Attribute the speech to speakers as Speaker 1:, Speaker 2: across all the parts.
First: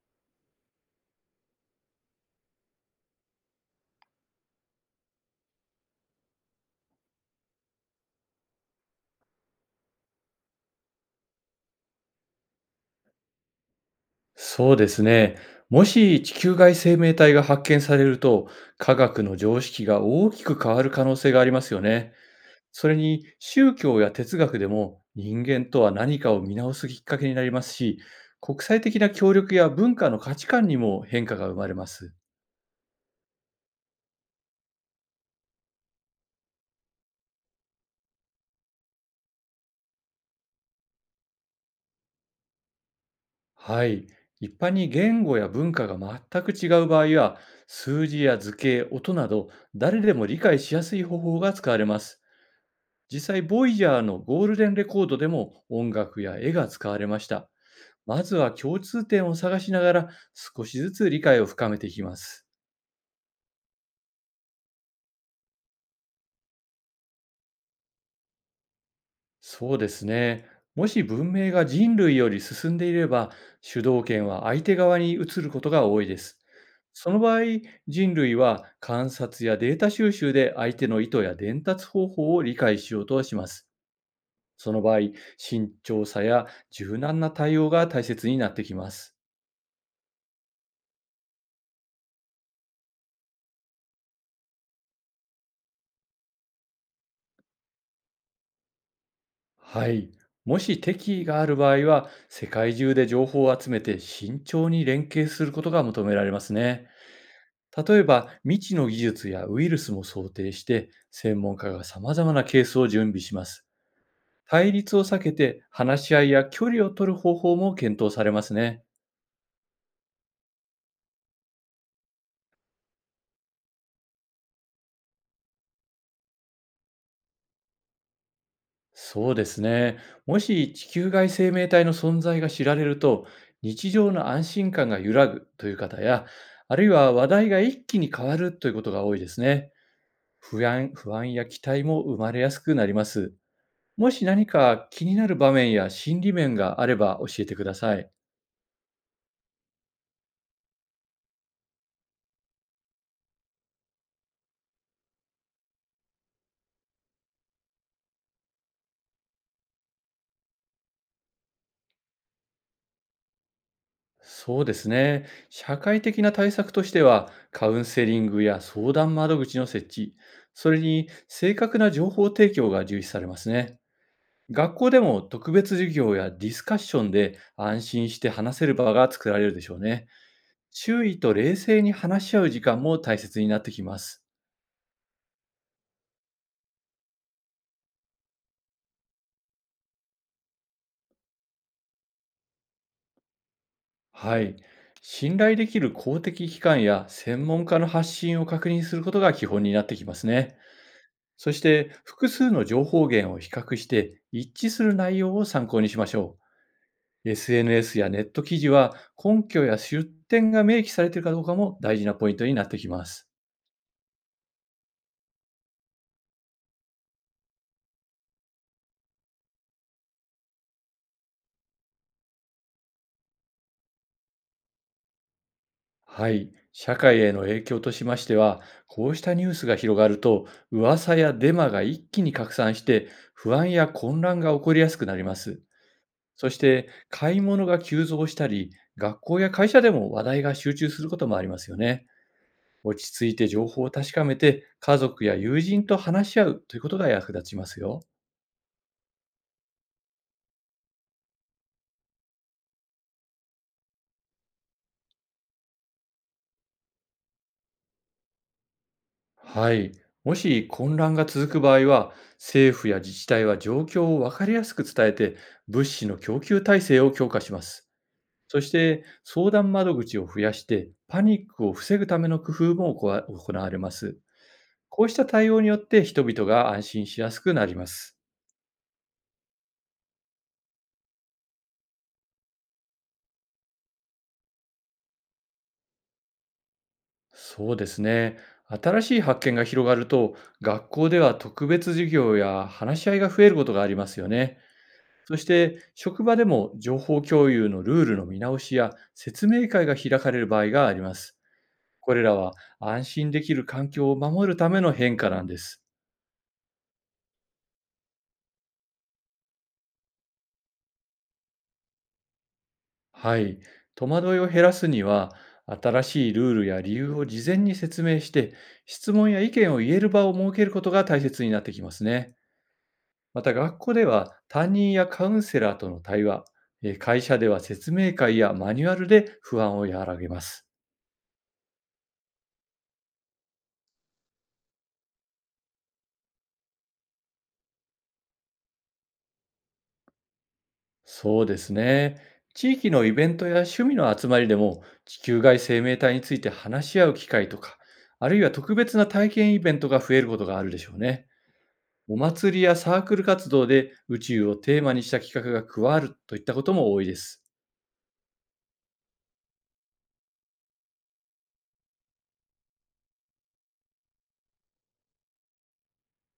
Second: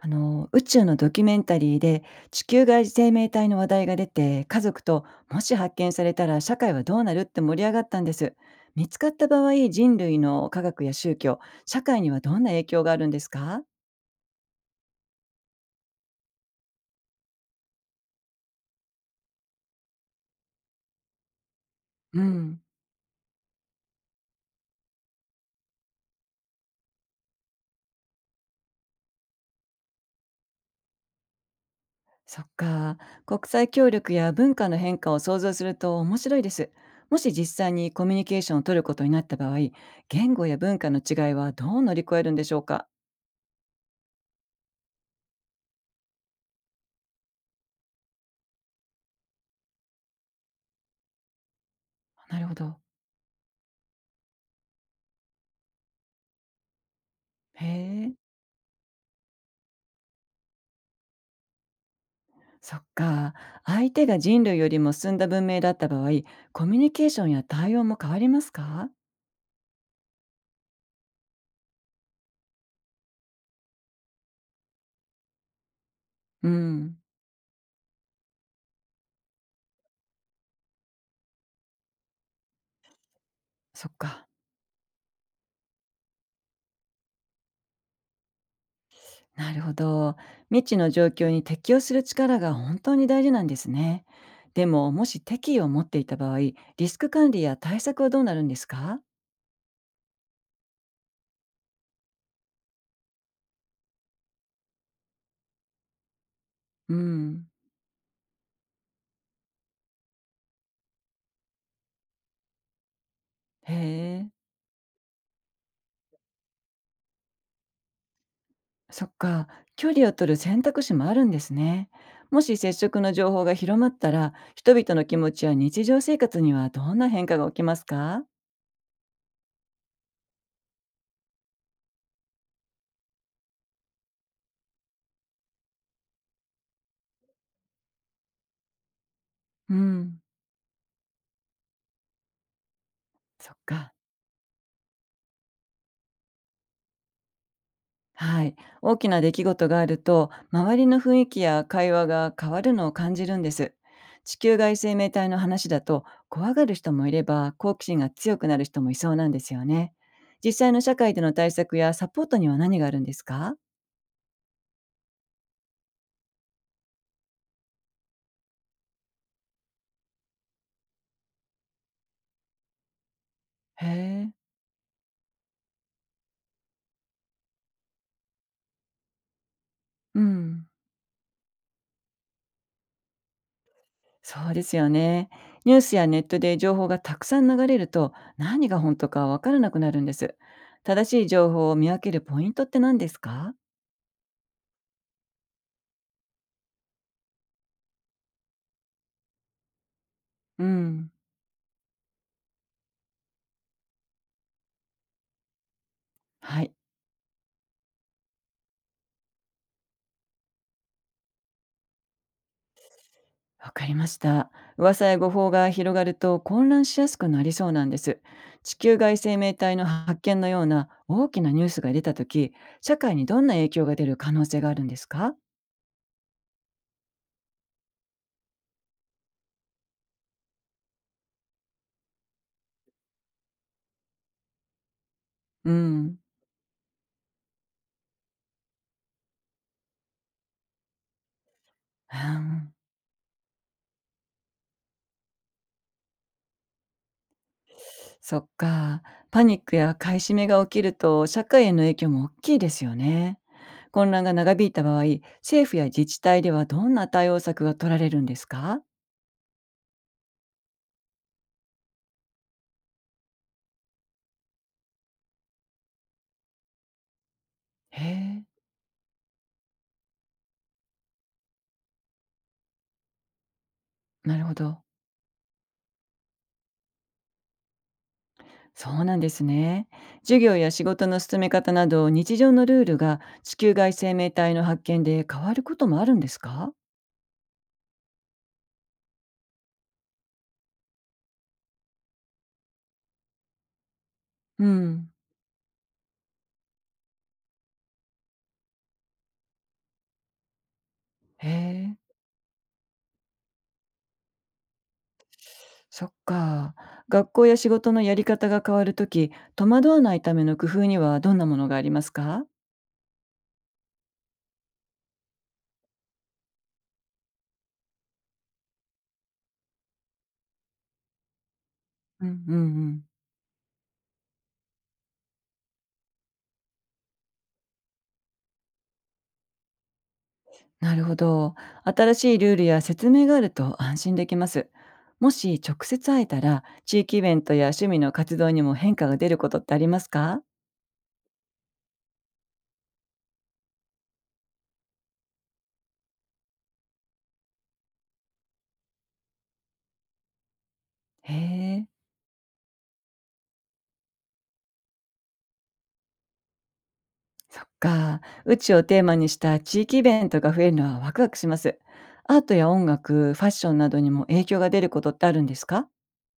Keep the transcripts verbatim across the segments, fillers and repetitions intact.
Speaker 1: あの宇宙のドキュメンタリーで地球外生命体の話題が出て、家族と、もし発見されたら社会はどうなるって盛り上がったんです。見つかった場合、人類の科学や宗教、社会にはどんな影響があるんですか？
Speaker 2: そうですね。もし地球外生命体が発見されると、科学の常識が大きく変わる可能性がありますよね。
Speaker 1: うん、
Speaker 2: それに宗教や哲学でも人間とは何かを見直すきっかけになりますし、国際的な協力や文化の価値観にも変化が生まれます。
Speaker 1: そっか。国際協力や文化の変化を想像すると面白いです。もし実際にコミュニケーションを取ることになった場合、言語や文化の違いはどう乗り越えるんでしょうか？
Speaker 2: はい。一般に言語や文化が全く違う場合は、数字や図形、音など誰でも理解しやすい方法が使われます。
Speaker 1: なるほど。
Speaker 2: 実際、ボイジャーのゴールデンレコードでも音楽や絵が使われました。
Speaker 1: へえ。
Speaker 2: まずは共通点を探しながら少しずつ理解を深めていきます。
Speaker 1: そっか。相手が人類よりも進んだ文明だった場合、コミュニケーションや対応も変わりますか？
Speaker 2: そうですね。もし文明が人類より進んでいれば、主導権は相手側に移ることが多いです。
Speaker 1: うん。
Speaker 2: その場合、人類は観察やデータ収集で相手の意図や伝達方法を理解しようとします。
Speaker 1: そっか。
Speaker 2: その場合、慎重さや柔軟な対応が大切になってきます。
Speaker 1: なるほど。未知の状況に適応する力が本当に大事なんですね。でも、もし敵意を持っていた場合、リスク管理や対策はどうなるんですか？
Speaker 2: はい。もし敵意がある場合は、世界中で情報を集めて慎重に連携することが求められますね。
Speaker 1: うん。
Speaker 2: 例えば、未知の技術やウイルスも想定して、専門家が様々なケースを準備します。
Speaker 1: へえ。
Speaker 2: 対立を避けて、話し合いや距離を取る方法も検討されますね。
Speaker 1: そっか。距離を取る選択肢もあるんですね。もし接触の情報が広まったら、人々の気持ちや日常生活にはどんな変化が起きますか？
Speaker 2: そうですね。もし地球外生命体の存在が知られると、日常の安心感が揺らぐという方や、あるいは話題が一気に変わるということが多いですね。
Speaker 1: うん、
Speaker 2: 不安不安や期待も生まれやすくなります。
Speaker 1: そっか。
Speaker 2: もし何か気になる場面や心理面があれば教えてください。
Speaker 1: はい。大きな出来事があると、周りの雰囲気や会話が変わるのを感じるんです。地球外生命体の話だと、怖がる人もいれば、好奇心が強くなる人もいそうなんですよね。実際の社会での対策やサポートには何があるんですか？
Speaker 2: そうですね。社会的な対策としては、カウンセリングや相談窓口の設置、それに正確な情報提供が重視されますね。
Speaker 1: へえ。
Speaker 2: 学校でも特別授業やディスカッションで安心して話せる場が作られるでしょうね。
Speaker 1: うん。
Speaker 2: 周囲と冷静に話し合う時間も大切になってきます。
Speaker 1: そうですよね。ニュースやネットで情報がたくさん流れると、何が本当かわからなくなるんです。正しい情報を見分けるポイントって何ですか？
Speaker 2: はい。信頼できる公的機関や専門家の発信を確認することが基本になってきますね。
Speaker 1: うん。
Speaker 2: そして、複数の情報源を比較して一致する内容を参考にしましょ
Speaker 1: はい。
Speaker 2: う。エスエヌエス やネット記事は根拠や出典が明記されているかどうかも大事なポイントになってきます。
Speaker 1: わかりました。噂や誤報が広がると混乱しやすくなりそうなんです。地球外生命体の発見のような大きなニュースが出たとき、社会にどんな影響が出る可能性があるんですか？
Speaker 2: はい。社会への影響としましては、こうしたニュースが広がると、噂やデマが一気に拡散して、不安や混乱が起こりやすくなります。
Speaker 1: うん。
Speaker 2: そして買い物が急増したり、学校や会社でも話題が集中することもありますよね。
Speaker 1: あー、
Speaker 2: 落ち着いて情報を確かめて、家族や友人と話し合うということが役立ちますよ。
Speaker 1: そっか。パニックや買い占めが起きると社会への影響も大きいですよね。混乱が長引いた場合、政府や自治体ではどんな対応策が取られるんですか？
Speaker 2: はい。もし混乱が続く場合は、政府や自治体は状況を分かりやすく伝えて、物資の供給体制を強化します。
Speaker 1: へえ、
Speaker 2: そして、相談窓口を増やして、パニックを防ぐための工夫も行わ行われます。
Speaker 1: なるほど。
Speaker 2: こうした対応によって人々が安心しやすくなります。
Speaker 1: そうなんですね。授業や仕事の進め方など日常のルールが地球外生命体の発見で変わることもあるんですか？
Speaker 2: そうですね。新しい発見が広がると、学校では特別授業や話し合いが増えることがありますよね。
Speaker 1: うん。
Speaker 2: そして、職場でも情報共有のルールの見直しや説明会が開かれる場合があります。
Speaker 1: へえ、
Speaker 2: これらは安心できる環境を守るための変化なんです。
Speaker 1: そっか。学校や仕事のやり方が変わるとき、戸惑わないための工夫にはどんなものがありますか？
Speaker 2: はい。戸惑いを減らすには、新しいルールや理由を事前に説明して、質問や意見を言える場を設けることが大切になってきます
Speaker 1: う
Speaker 2: ね。
Speaker 1: んうんうん。
Speaker 2: また学校では担任やカウンセラーとの対話、えー会社では説明会やマニュアルで不安を和らげます。
Speaker 1: なるほど。新しいルールや説明があると安心できます。もし直接会えたら、地域イベントや趣味の活動にも変化が出ることってありますか？
Speaker 2: そうですね。地域のイベントや趣味の集まりでも地球外生命体について話し合う機会とか、あるいは特別な体験イベントが増えることがあるでしょうね。
Speaker 1: へえ。
Speaker 2: お祭りやサークル活動で宇宙をテーマにした企画が加わるといったことも多いです。
Speaker 1: そっか。宇宙をテーマにした地域イベントが増えるのはワクワクします。アートや音楽、ファッションなどにも影響が出ることってあるんですか？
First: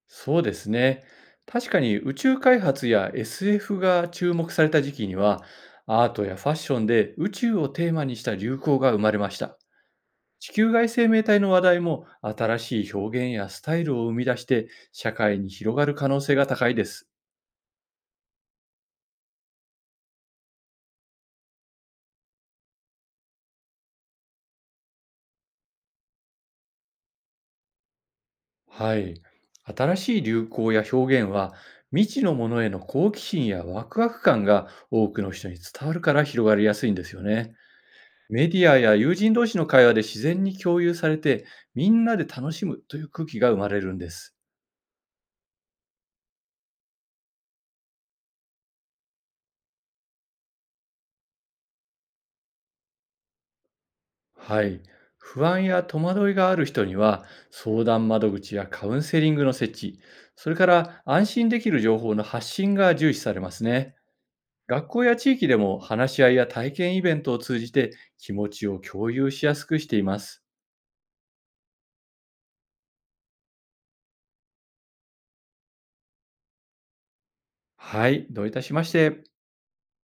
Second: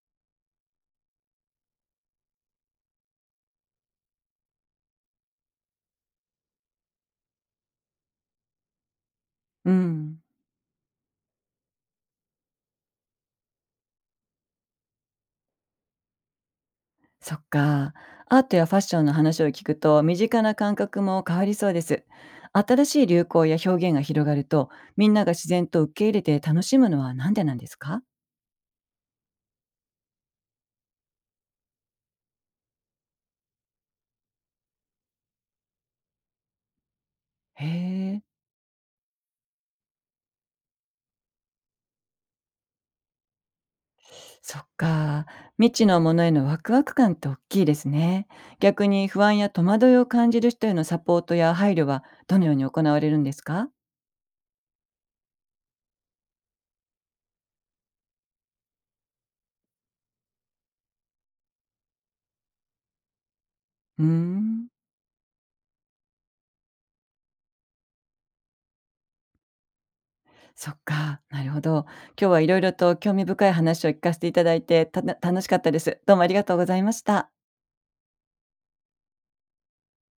Speaker 2: そうですね。確かに宇宙開発や エスエフ が注目された時期には、アートやファッションで宇宙をテーマにした流行が生まれました。
Speaker 1: うん。
Speaker 2: 地球外生命体の話題も新しい表現やスタイルを生み出して社会に広がる可能性が高いです。
Speaker 1: そっか。アートやファッションの話を聞くと、身近な感覚も変わりそうです。新しい流行や表現が広がると、みんなが自然と受け入れて楽しむのは何でなんですか？
Speaker 2: はい。新しい流行や表現は未知のものへの好奇心やワクワク感が多くの人に伝わるから広がりやすいんですよね。
Speaker 1: へえ。
Speaker 2: メディアや友人同士の会話で自然に共有されて、みんなで楽しむという空気が生まれるんです。
Speaker 1: そっか。未知のものへのワクワク感って大きいですね。逆に不安や戸惑いを感じる人へのサポートや配慮はどのように行われるんですか？
Speaker 2: はい。不安や戸惑いがある人には、相談窓口やカウンセリングの設置、それから安心できる情報の発信が重視されますね。
Speaker 1: うーん。
Speaker 2: 学校や地域でも話し合いや体験イベントを通じて気持ちを共有しやすくしています。
Speaker 1: そっか。なるほど。今日はいろいろと興味深い話を聞かせていただいてた楽しかったです。どうもありがとうございました。
Speaker 2: はい。どういたしまして。